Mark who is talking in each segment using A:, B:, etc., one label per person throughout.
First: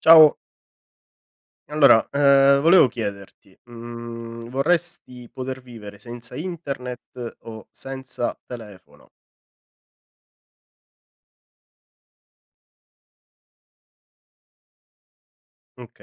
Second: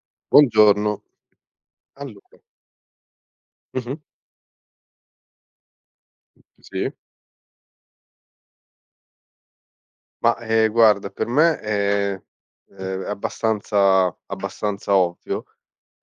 A: Ciao,
B: Buongiorno.
A: allora,
B: Allora.
A: volevo chiederti,
B: Mh-mh.
A: vorresti poter vivere senza
B: Sì.
A: internet o senza telefono?
B: Ma, guarda per me è, abbastanza ovvio.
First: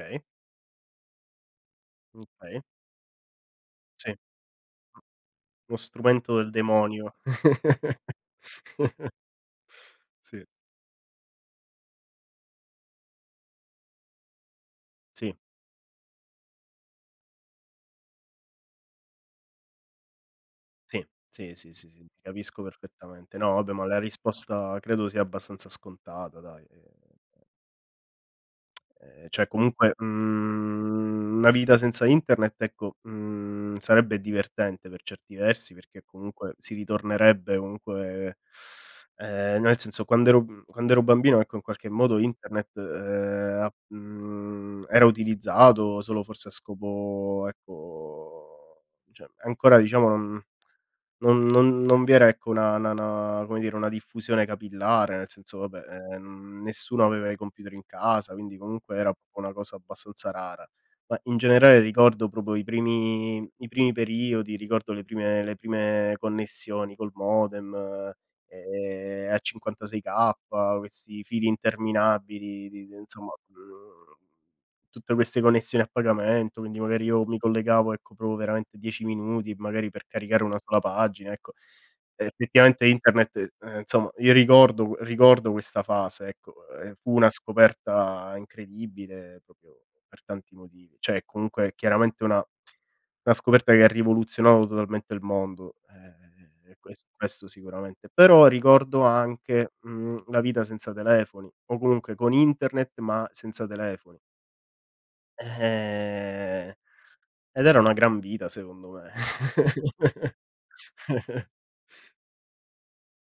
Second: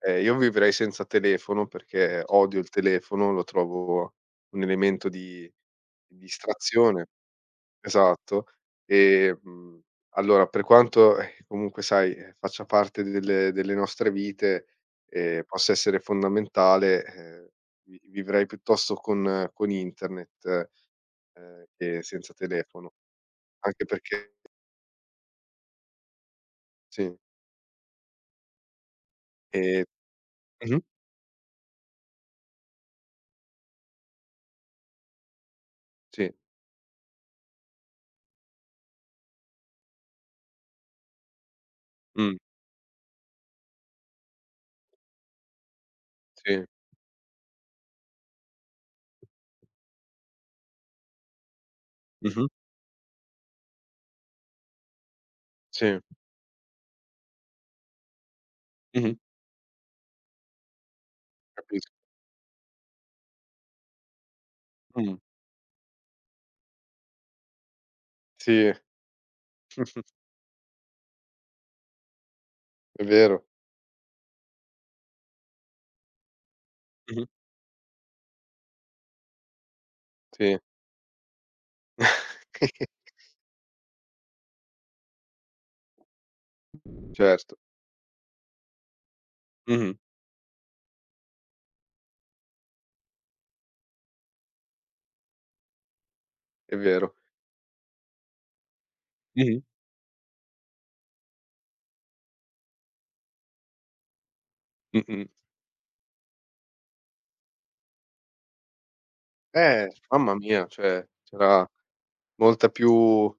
B: Io vivrei senza telefono perché odio
A: okay.
B: il telefono, lo trovo
A: Sì,
B: un elemento di
A: uno strumento del
B: distrazione.
A: demonio.
B: Esatto. E,
A: Sì,
B: allora per quanto, comunque sai, faccia parte delle nostre vite
A: sì,
B: e possa essere fondamentale, vi vivrei piuttosto con internet,
A: sì, sì, sì, sì, sì,
B: che
A: ti
B: senza
A: capisco
B: telefono,
A: perfettamente. No, vabbè,
B: anche
A: ma la
B: perché
A: risposta credo sia abbastanza scontata dai.
B: sì,
A: Cioè
B: ehm
A: comunque,
B: mh-mh,
A: una vita senza internet ecco, sarebbe divertente per certi versi, perché
B: sì,
A: comunque si ritornerebbe comunque. Nel senso, quando ero bambino ecco, in qualche modo
B: mh,
A: internet, era utilizzato solo forse a
B: sì,
A: scopo ecco, cioè ancora diciamo non vi era
B: mh-mh,
A: ecco una na na come dire, una diffusione capillare. Nel senso vabbè,
B: sì,
A: nessuno aveva i computer in casa, quindi comunque era
B: mh-mh,
A: proprio una cosa abbastanza rara. Ma in generale
B: capisco,
A: ricordo proprio i primi periodi, ricordo le
B: mh,
A: prime le prime connessioni col modem,
B: sì,
A: a 56K, questi fili interminabili di
B: è
A: insomma,
B: vero,
A: mhmm Tutte queste connessioni a pagamento, quindi magari
B: mh-mh,
A: io mi collegavo, ecco, proprio veramente 10 minuti, magari per caricare
B: sì,
A: una sola pagina, ecco. Effettivamente internet, insomma io ricordo questa fase, ecco, fu una
B: certo,
A: scoperta incredibile proprio
B: mh-mh,
A: per tanti motivi. Cioè, comunque chiaramente una scoperta che ha rivoluzionato totalmente il mondo,
B: è
A: e que su
B: vero,
A: questo sicuramente. Però ricordo
B: mh-mh,
A: anche, la vita senza telefoni o comunque con internet ma senza telefoni.
B: mh-mh.
A: Eh, Ed era una gran vita secondo me.
B: Mamma mia, cioè c'era molta più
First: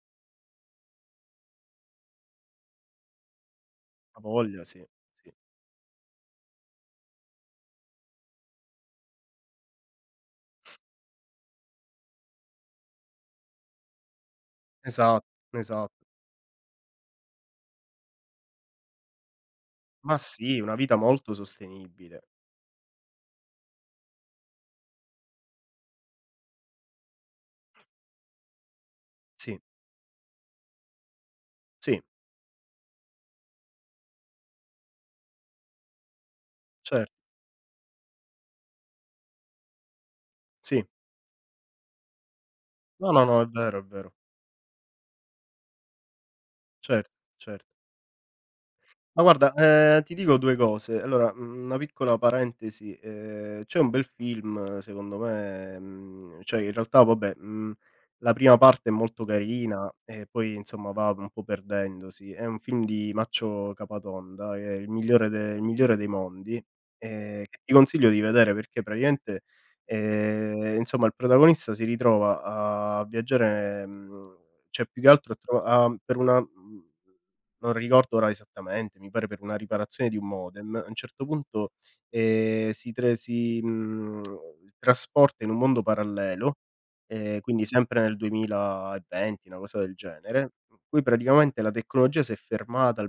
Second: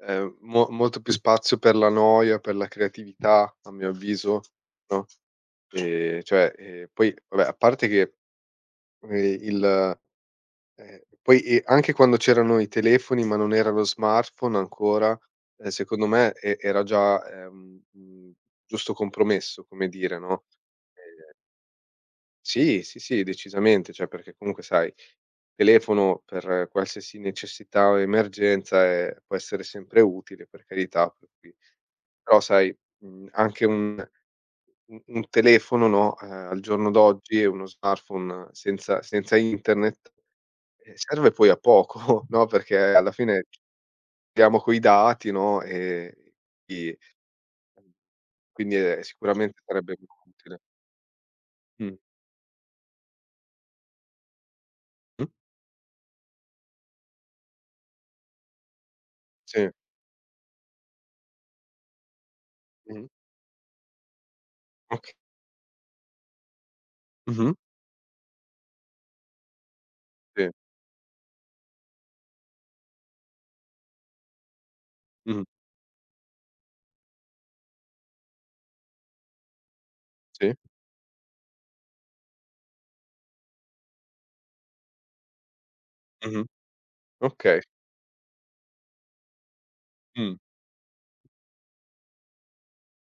B: mo molto più spazio per la noia, per la creatività, a mio
A: A
B: avviso,
A: voglia sì,
B: no,
A: sì.
B: cioè, poi vabbè, a parte che, ehm, il eh, poi, anche quando c'erano i telefoni, ma non era lo smartphone ancora,
A: Esatto, esatto.
B: secondo me era già, giusto compromesso, come
A: Ma
B: dire, no,
A: sì, una vita
B: ehm
A: molto sostenibile.
B: sì, sì, sì, decisamente, cioè perché comunque sai, telefono per qualsiasi necessità o emergenza, può
A: Sì,
B: essere sempre utile, per carità, per cui
A: sì,
B: però sai, anche un u un telefono, no, al giorno
A: certo,
B: d'oggi e uno smartphone senza internet
A: sì.
B: serve poi a poco, no, perché
A: No,
B: alla
A: no, no,
B: fine
A: è vero, è vero.
B: diamo coi dati, no, i
A: Certo, cer
B: quindi,
A: Ma guarda,
B: sicuramente sarebbe più
A: ti dico 2
B: utile.
A: cose. Allora, una
B: Mh.
A: piccola parentesi, c'è un bel film secondo
B: Mh.
A: me, cioè in realtà vabbè, la prima parte è molto
B: Sì.
A: carina e poi insomma va un po' perdendosi. È un film
B: Mh-mh.
A: di Maccio Capatonda, che è
B: Oka
A: Il migliore dei mondi,
B: Mh-mh.
A: che ti consiglio di vedere perché praticamente,
B: Sì.
A: insomma il protagonista si ritrova a viaggiare, cioè più che altro a
B: Mh-mh.
A: tro a per una, mhmm non ricordo ora esattamente, mi pare per una riparazione di un
B: Sì.
A: modem. A un certo punto, si trasporta in un mondo
B: Mh-mh.
A: parallelo,
B: Okay.
A: quindi sempre nel 2020, una cosa del
B: Mh.
A: genere, in cui praticamente la tecnologia si è fermata al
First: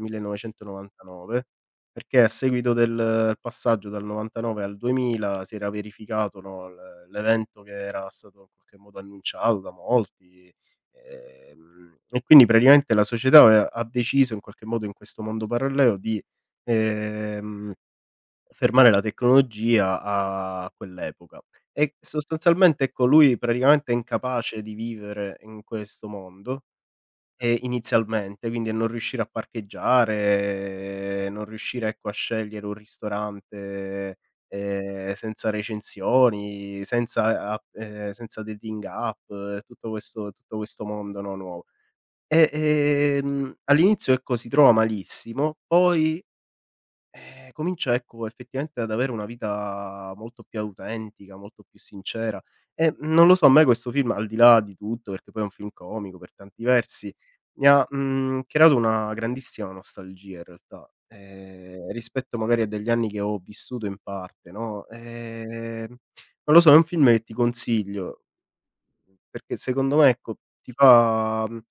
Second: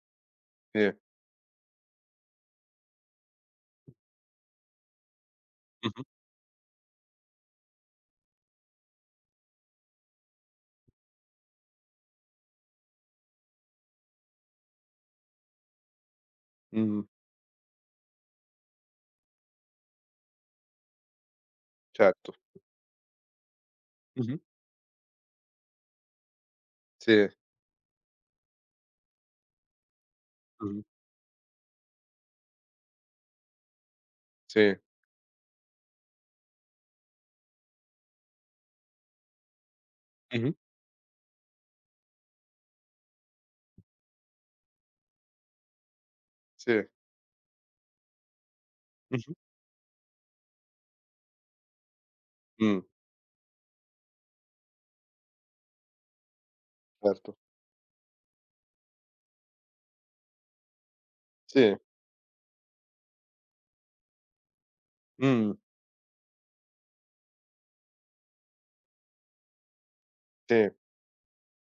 B: Sì.
A: 1999, perché a seguito del passaggio dal 99 al 2000 si era
B: Mh-mh.
A: verificato, no, l'evento che era stato in qualche modo annunciato da molti. E quindi praticamente la società aveva ha deciso in qualche modo, in questo mondo parallelo, di,
B: Mh.
A: ehm, fermare la tecnologia a quell'epoca. E
B: Certo.
A: sostanzialmente, ecco, lui praticamente è
B: Mh-mh.
A: incapace di vivere in questo mondo,
B: Sì.
A: inizialmente, quindi a non riuscire a
B: Mh-mh.
A: parcheggiare, non riuscire, ecco, a scegliere un ristorante,
B: Sì.
A: senza recensioni, senza app senza dating app, tutto questo
B: Mh-mh.
A: tutto questo mondo, no, nuovo. E, all'inizio ecco, si trova malissimo, poi,
B: Sì.
A: comincia ecco, effettivamente ad avere una
B: Mh-mh.
A: vita molto più autentica, molto più sincera
B: Mh.
A: e, non lo so, a me questo film, al di là di tutto, perché poi è un film comico per tanti versi,
B: Certo.
A: mi ha, creato una grandissima nostalgia in realtà,
B: Sì.
A: rispetto magari a degli anni che ho vissuto in parte, no,
B: Mh.
A: non lo so, è un film che ti consiglio, perché secondo me ecco, ti
B: Sì.
A: fa, mhmm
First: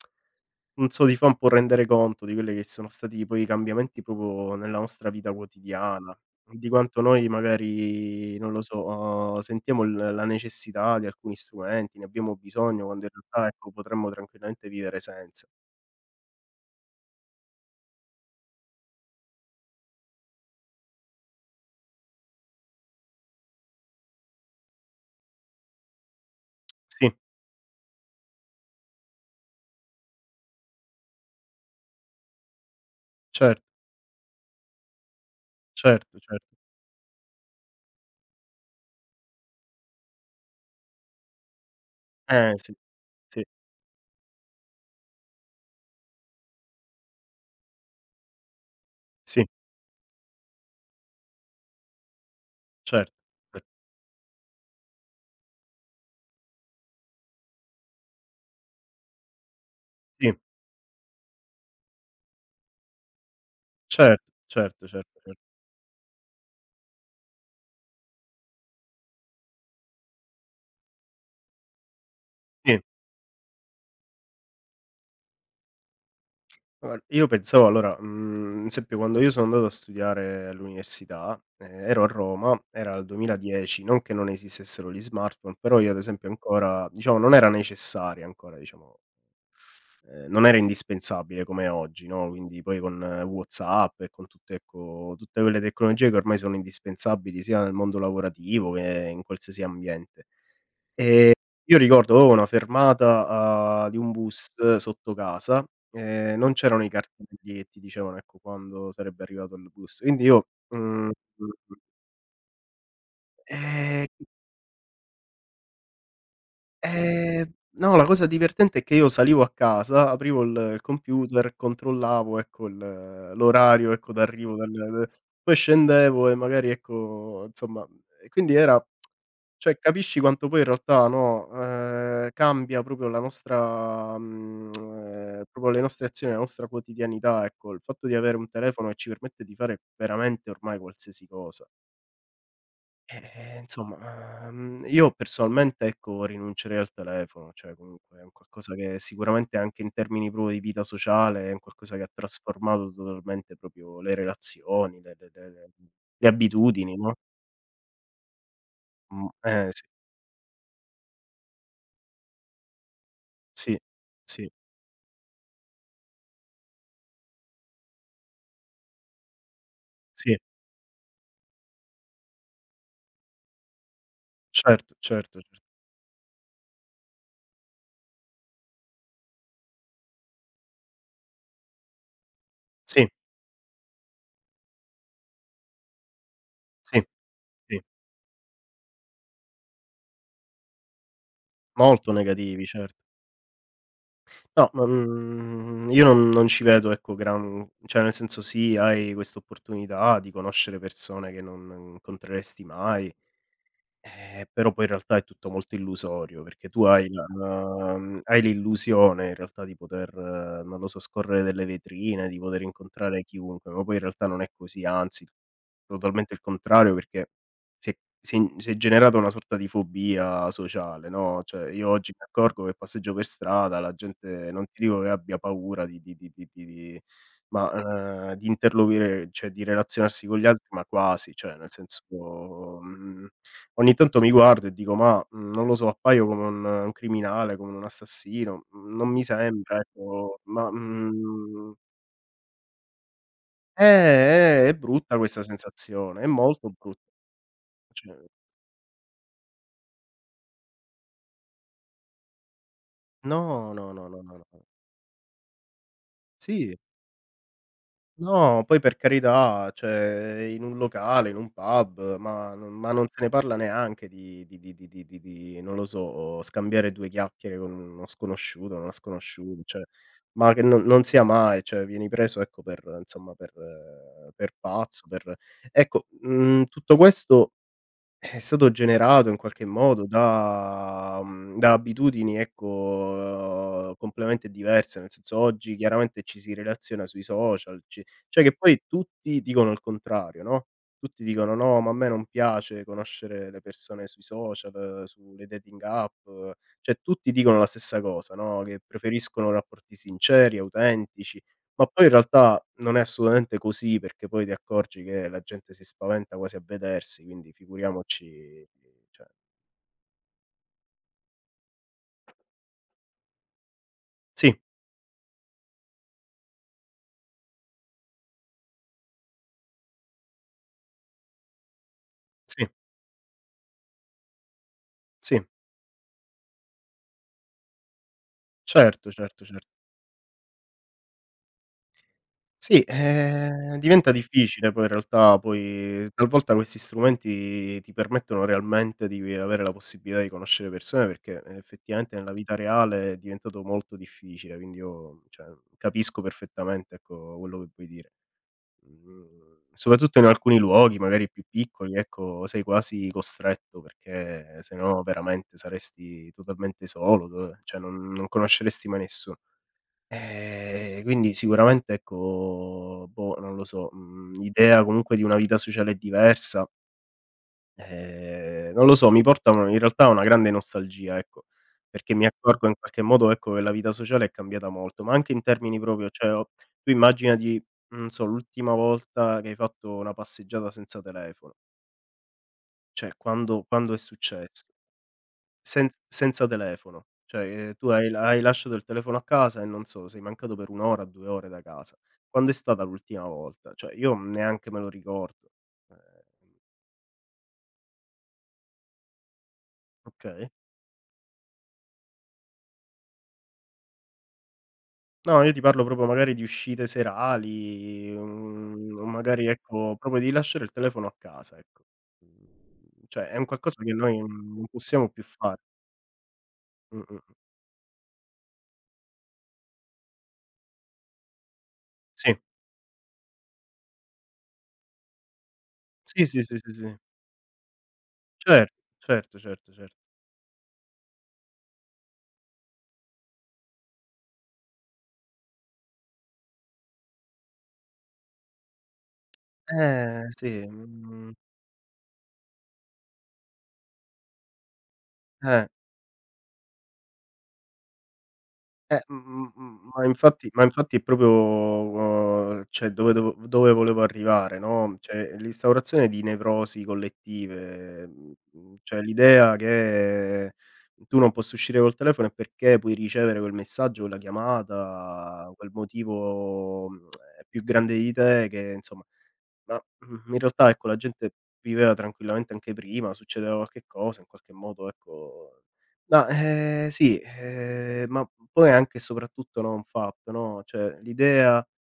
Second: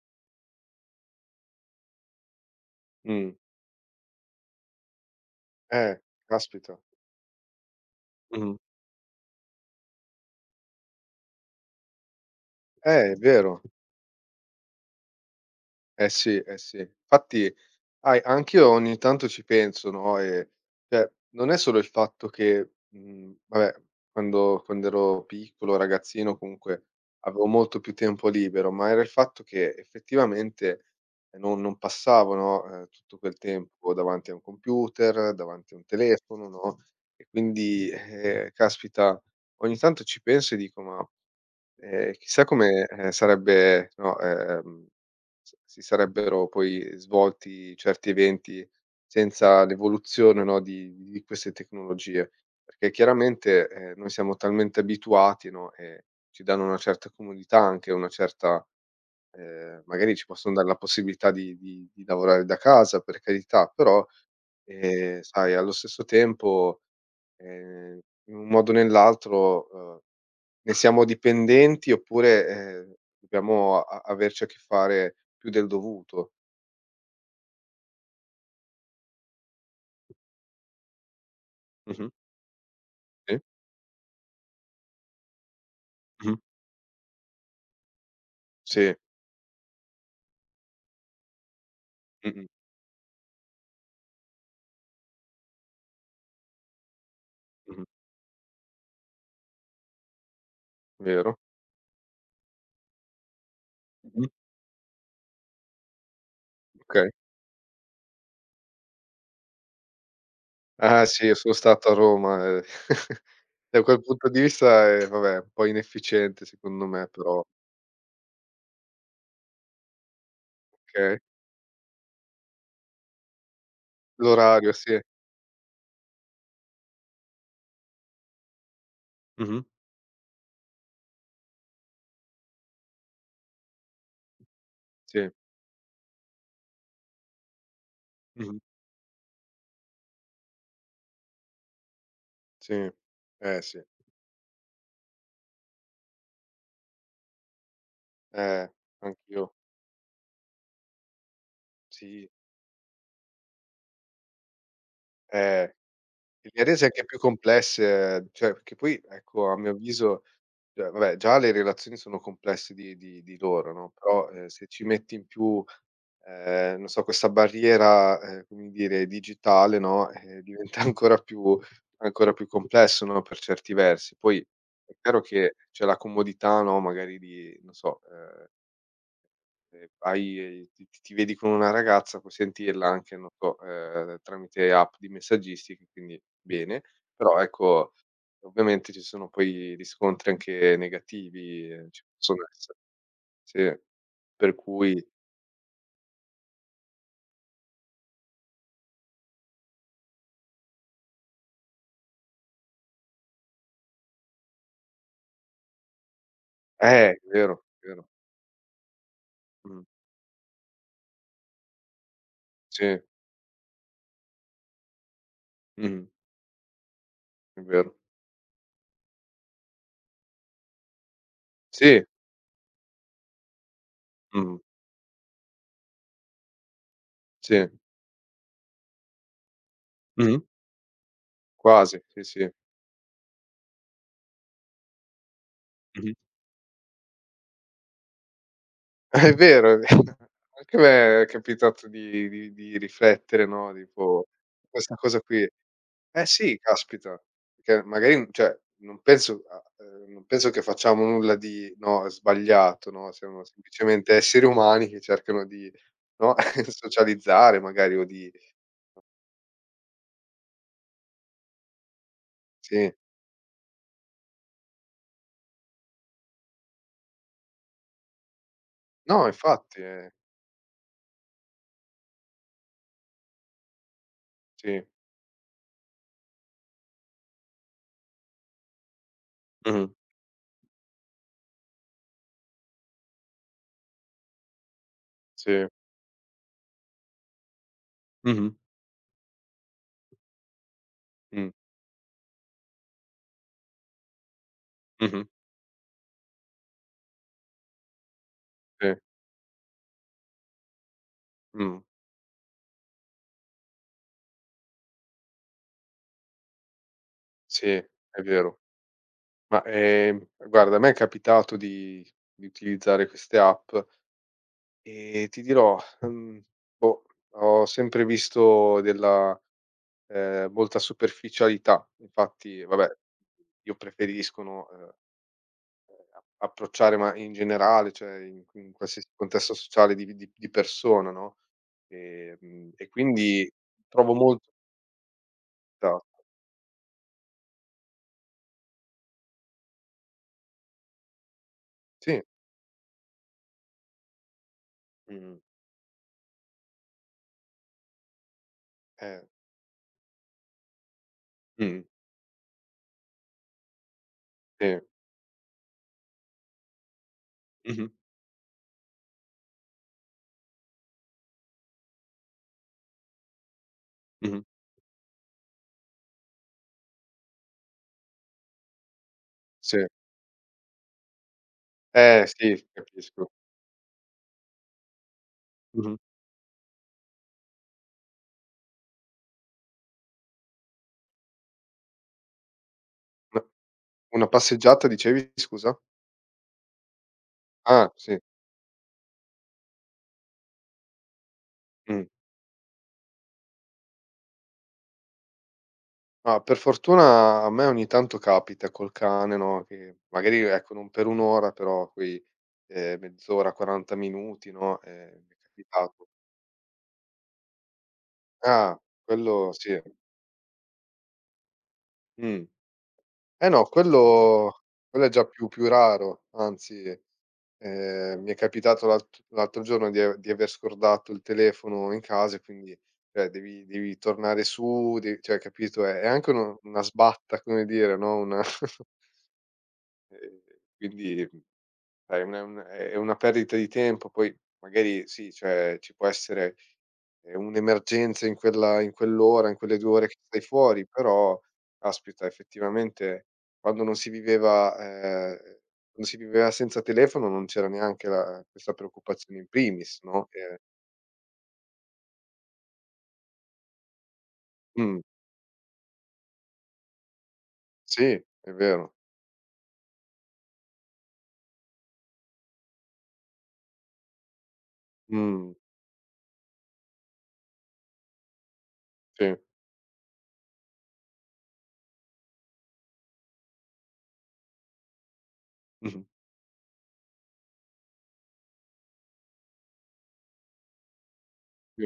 A: non so, ti fa un po' rendere conto di quelli che sono stati
B: Mh.
A: poi i cambiamenti proprio nella nostra vita
B: Eh,
A: quotidiana, di
B: caspita.
A: quanto noi magari, non
B: Mh.
A: lo so, sentiamo l la necessità di alcuni strumenti, ne abbiamo bisogno quando in
B: È
A: realtà,
B: vero.
A: ecco, potremmo tranquillamente vivere senza.
B: Eh sì, eh sì. Infatti. Sai, anch'io ogni tanto ci penso, no, cioè, non è solo il fatto che, vabbè, quando ero piccolo, ragazzino, comunque
A: Sì,
B: avevo molto più tempo libero, ma era il fatto che effettivamente non passavo, no, tutto quel
A: certo,
B: tempo davanti a un computer, davanti a un
A: certo,
B: telefono,
A: certo.
B: no, e quindi, caspita, ogni tanto ci penso e dico: "Ma chissà
A: Eh sì,
B: come,
A: sì,
B: sarebbe no, s si sarebbero poi svolti certi eventi
A: sì,
B: senza l'evoluzione, no, di queste tecnologie, perché
A: certo, cer
B: chiaramente, noi siamo talmente abituati, no, e ci danno una certa comodità, anche una certa magari ci
A: sì,
B: possono dare la possibilità di lavorare da casa, per carità, però,
A: certo, certo, certo, cer
B: sai, allo stesso tempo, ehm, in un modo o nell'altro, ne siamo dipendenti oppure,
A: sì.
B: ehm, dobbiamo a averci a che fare più del dovuto.
A: Guar Io pensavo allora, ad esempio quando io sono andato a studiare all'università, ero a
B: Mh-mh.
A: Roma, era il
B: Sì.
A: 2010, non che non esistessero gli smartphone, però io ad esempio
B: Mh-mh.
A: ancora diciamo non era necessaria ancora
B: Sì.
A: diciamo, non era indispensabile come è oggi, no,
B: Mh-mh.
A: quindi poi con WhatsApp e con tutte ecco, tutte quelle tecnologie che ormai sono indispensabili sia nel
B: Mh-mh.
A: mondo lavorativo che in qualsiasi ambiente. Ehm,
B: Vero.
A: io ricordo avevo una fermata, di un
B: Mh-mh.
A: bus sotto casa, non c'erano i
B: Okay.
A: cartelli che ti dicevano, ecco, quando sarebbe arrivato il bus. Quindi io,
B: Ah sì, io sono stato a Roma, da quel
A: ehm,
B: punto di vista, vabbè, un po' inefficiente secondo me però,
A: no, la cosa divertente è che io salivo a casa, aprivo il
B: okay.
A: computer, controllavo, ecco, il l'orario, ecco, d'arrivo del
B: L'orario, sì.
A: del- Poi scendevo e magari, ecco, insomma, quindi era.
B: Mh-mh.
A: Cioè, capisci quanto poi in realtà, no, cambia proprio
B: Sì.
A: proprio le nostre azioni, la nostra quotidianità, ecco. Il fatto di avere un
B: Mh-mh.
A: telefono che ci permette di fare veramente ormai qualsiasi cosa.
B: Sì.
A: Eh,
B: Eh sì.
A: insomma, io personalmente, ecco, rinuncerei al telefono, cioè comunque è un
B: Eh,
A: qualcosa che
B: anch'io.
A: sicuramente anche in termini proprio di vita sociale, è un qualcosa che ha
B: Sì.
A: trasformato totalmente proprio le relazioni,
B: Eh.
A: le
B: Le rese
A: abitudini,
B: anche
A: no,
B: più complesse, cioè perché poi ecco, a mio
A: sì,
B: avviso, cioè vabbè già le relazioni sono complesse di loro,
A: sì,
B: no, però,
A: sì,
B: se ci metti in più, non so questa barriera, come dire digitale, no,
A: sì.
B: diventa ancora più complesso, no, per certi versi. Poi
A: Certo,
B: è chiaro
A: certo,
B: che
A: cer
B: c'è la comodità, no, magari di non so, hai ti vedi con una ragazza, puoi sentirla
A: sì,
B: anche, non so, tramite app di messaggistica, quindi bene,
A: sì,
B: però
A: sì,
B: ecco, ovviamente ci sono poi riscontri anche negativi, ci
A: molto
B: possono
A: negativi,
B: essere
A: certo.
B: sì, per
A: No, ma,
B: cui
A: io non ci vedo ecco gran, cioè nel senso sì, hai quest'opportunità di conoscere persone che non incontreresti mai. Però poi in realtà è tutto molto illusorio, perché tu
B: è vero, è vero.
A: hai l'illusione in realtà di
B: Mh.
A: poter, non lo so, scorrere delle vetrine, di poter
B: Sì.
A: incontrare chiunque, ma poi in realtà non è così, anzi
B: Mh-mh.
A: totalmente il contrario, perché
B: È
A: si
B: vero.
A: è si è generata una sorta di fobia sociale, no, cioè io
B: Sì.
A: oggi mi accorgo che passeggio per strada, la gente
B: Mh.
A: non ti dico che abbia paura di
B: Sì.
A: ma, di interloquire, cioè di relazionarsi con
B: Mh-mh.
A: gli altri, ma quasi, cioè nel
B: Quasi, sì, sì.
A: senso, mhmm Ogni tanto mi guardo e dico: "Ma, non lo so,
B: Mh-mh.
A: appaio come un criminale, come un assassino, non mi
B: È vero, è
A: sembra,
B: vero.
A: ecco, ma,
B: Anche a me è
A: mhmm"
B: capitato di riflettere, no,
A: Eh,
B: tipo
A: è
B: questa
A: brutta
B: cosa qui.
A: questa sensazione,
B: Eh
A: è
B: sì,
A: molto brutta.
B: caspita, perché
A: Cioè
B: magari cioè, non penso che facciamo nulla di no, sbagliato, no, siamo
A: no, no, no,
B: semplicemente
A: no, no,
B: esseri
A: no.
B: umani che cercano di, no,
A: Sì.
B: socializzare magari o di
A: No, poi per carità, cioè in un locale, in un pub, ma non ma
B: sì.
A: non se ne parla neanche di non lo so, scambiare 2 chiacchiere con uno sconosciuto, una
B: No,
A: sconosciuta,
B: infatti,
A: cioè ma che non sia mai, cioè vieni preso ecco per insomma per
B: sì.
A: pazzo, per ecco, tutto questo è stato generato in qualche
B: Mh-mh,
A: modo da abitudini ecco, completamente diverse. Nel senso,
B: sì.
A: oggi chiaramente ci si relaziona sui social, ci cioè
B: Mh-mh,
A: che poi tutti dicono il contrario, no, tutti
B: mh,
A: dicono: "No, ma a me non piace conoscere le persone sui social,
B: mh-mh,
A: sulle dating app", cioè tutti dicono la stessa cosa, no, che
B: sì,
A: preferiscono rapporti sinceri, autentici.
B: mh,
A: Ma poi in realtà non è assolutamente così, perché poi ti accorgi che la gente si spaventa quasi a vedersi, quindi
B: sì, è vero.
A: figuriamoci, cioè
B: Ma, guarda, a me è capitato di utilizzare queste app
A: sì,
B: e ti dirò, boh, ho sempre visto della molta superficialità. Infatti,
A: sì,
B: vabbè, io preferiscono,
A: sì,
B: a approcciare ma in generale, cioè in qualsiasi
A: certo, certo,
B: contesto
A: cer
B: sociale di persona, no,
A: sì,
B: e quindi
A: diventa
B: trovo molto.
A: difficile poi in realtà, poi talvolta questi strumenti ti permettono realmente di avere la possibilità di conoscere persone, perché effettivamente
B: Sì,
A: nella vita reale è diventato molto difficile, quindi io,
B: mh,
A: cioè, capisco perfettamente, ecco, quello che vuoi dire.
B: eh,
A: Soprattutto in alcuni luoghi, magari più
B: mh,
A: piccoli, ecco, sei quasi costretto, perché se
B: sì,
A: no veramente saresti totalmente solo, dove cioè
B: mh-mh,
A: non conosceresti mai nessuno. Quindi sicuramente ecco, boh, non lo so,
B: mh-mh,
A: l'idea comunque di una vita sociale diversa. Non lo so, mi porta u
B: sì.
A: in realtà a una grande nostalgia, ecco, perché mi
B: Sì,
A: accorgo in qualche
B: capisco.
A: modo, ecco, che la vita sociale è cambiata molto, ma anche in termini
B: Mh-mh.
A: proprio cioè o tu immaginati, non so, l'ultima volta che hai fatto una passeggiata senza telefono, cioè
B: Una
A: quando è
B: una
A: successo?
B: passeggiata dicevi, scusa?
A: Senza telefono, cioè, tu
B: Ah, sì,
A: hai lasciato il telefono a casa e non so, sei mancato per 1 ora, 2 ore da casa.
B: mh.
A: Quando è stata l'ultima volta? Cioè io neanche me lo ricordo. Ehm,
B: Ah, per fortuna a me ogni tanto capita col cane, no, che magari,
A: okay.
B: ecco, non per 1 ora, però quei, mezz'ora, 40 minuti, no, mi è
A: No, io ti parlo
B: capitato.
A: proprio magari di uscite serali,
B: Ah,
A: o magari
B: quello sì.
A: ecco, proprio di lasciare il telefono a casa, ecco.
B: Mh.
A: Cioè è un
B: Eh no,
A: qualcosa che noi
B: quello
A: non
B: è
A: possiamo più
B: già più
A: fare.
B: raro, anzi,
A: Mh-mh.
B: mi è capitato l'altro giorno di aver scordato il telefono in
A: Sì.
B: casa e quindi, cioè, devi tornare su, de cioè, capito, è
A: Sì,
B: anche
A: sì, sì,
B: uno
A: sì,
B: una
A: sì.
B: sbatta, come dire, no, una
A: Certo, certo, certo, certo.
B: ehm, quindi. Sai, un è una perdita di tempo, poi magari sì, cioè ci può essere, un'emergenza in quella in quell'ora, in quelle 2 ore che stai
A: Sì,
B: fuori, però caspita effettivamente quando non si viveva
A: eh.
B: quando si viveva senza telefono non c'era neanche la questa preoccupazione in primis,
A: Ma
B: no,
A: infatti,
B: che
A: è proprio, cioè dove volevo arrivare, no,
B: mh,
A: cioè l'instaurazione di nevrosi
B: sì,
A: collettive,
B: è vero.
A: cioè l'idea che tu non possa uscire col telefono è perché puoi ricevere quel messaggio, quella chiamata,
B: Mh,
A: quel motivo, è più grande di te, che insomma,
B: sì,
A: ma, in realtà ecco, la gente viveva tranquillamente anche prima, succedeva qualche cosa, in qualche modo ecco.
B: mh-mh,
A: No, sì, ma poi anche e soprattutto, no, un fatto, no, cioè l'idea,
B: sì,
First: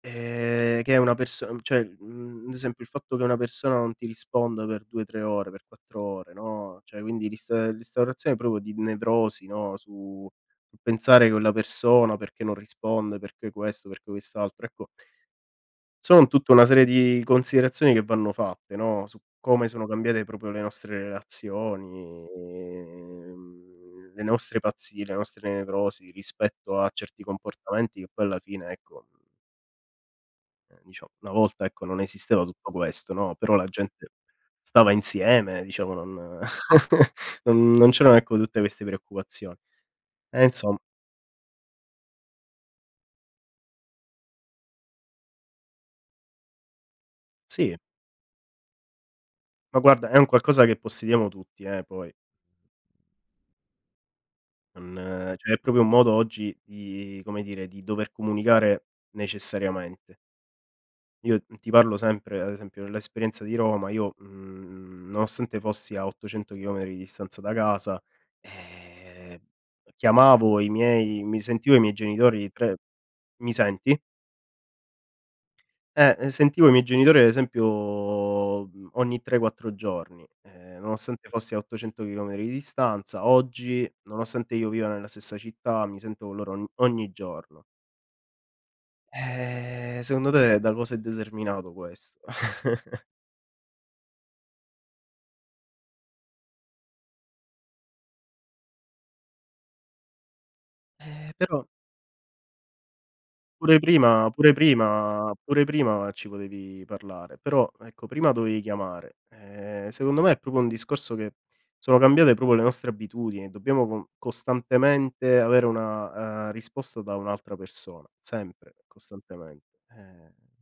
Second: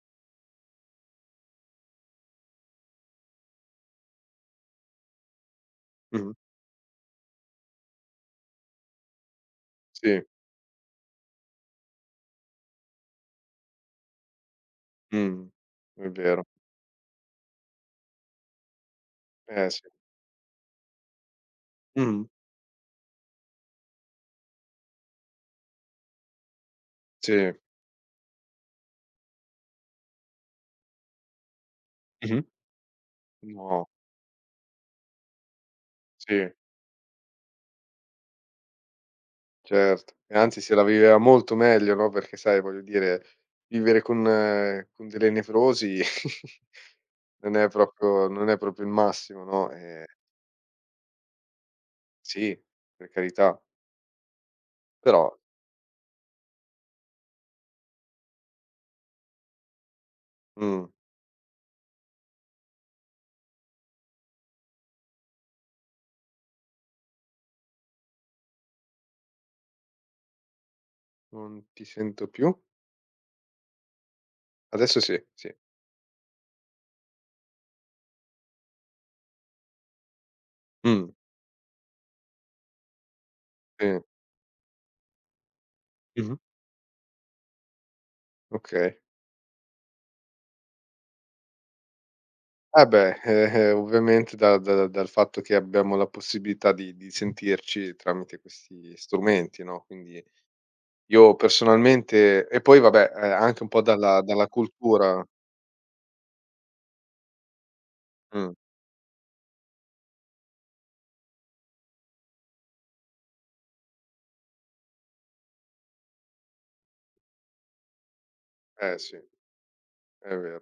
A: che una perso cioè, mhmm, ad esempio il fatto che una persona non ti risponda per 2, 3 ore, per 4 ore,
B: mh-mh,
A: no, cioè quindi l'instaurazione proprio di nevrosi, no,
B: sì,
A: su sul pensare che quella persona perché non risponde, perché questo, perché quest'altro, ecco
B: mh, è
A: sono
B: vero.
A: tutta una serie di considerazioni che vanno fatte, no, su come
B: Eh sì.
A: sono cambiate proprio le nostre relazioni,
B: Mh-mh,
A: le nostre pazzie, le nostre nevrosi rispetto a certi
B: sì,
A: comportamenti che poi alla fine, ecco, diciamo una volta, ecco, non
B: mh-mh,
A: esisteva tutto questo, no, però la
B: no,
A: gente stava insieme, diciamo non
B: sì.
A: non c'erano, ecco, tutte queste preoccupazioni.
B: Certo, e anzi se
A: Insom
B: la viveva molto meglio, no, perché sai, voglio dire, vivere con delle nevrosi non è
A: Sì,
B: proprio non è proprio il massimo, no,
A: ma guarda è un qualcosa che possediamo tutti, poi.
B: sì, per carità,
A: Non
B: però
A: Cioè è proprio un modo oggi di, come dire, di dover comunicare necessariamente.
B: mh,
A: Io ti parlo sempre, ad esempio, dell'esperienza di Roma, nonostante fossi a 800 chilometri di distanza da casa, ehm, chiamavo i miei mi
B: non
A: sentivo i
B: ti
A: miei
B: sento più?
A: genitori tre "Mi senti?"
B: Adesso sì, sì.
A: Sentivo i miei genitori ad esempio, ogni 3, 4 giorni,
B: Mh,
A: nonostante fossi a 800 chilometri di distanza. Oggi,
B: sì.
A: nonostante io viva nella stessa città, mi sento
B: Mh-mh.
A: con loro ogni giorno.
B: Okay.
A: Secondo te da cosa è determinato questo?
B: Eh beh, ovviamente da da dal fatto che abbiamo la possibilità di sentirci tramite questi strumenti, no, quindi io
A: Però
B: personalmente e poi vabbè, anche un
A: Pure
B: po' dalla
A: prima
B: cultura.
A: ci potevi parlare, però ecco prima
B: Mh.
A: dovevi chiamare. Secondo me è proprio un discorso che sono cambiate proprio le nostre abitudini, dobbiamo con costantemente avere una, risposta da un'altra persona, sempre,
B: Eh sì, è
A: costantemente.
B: vero.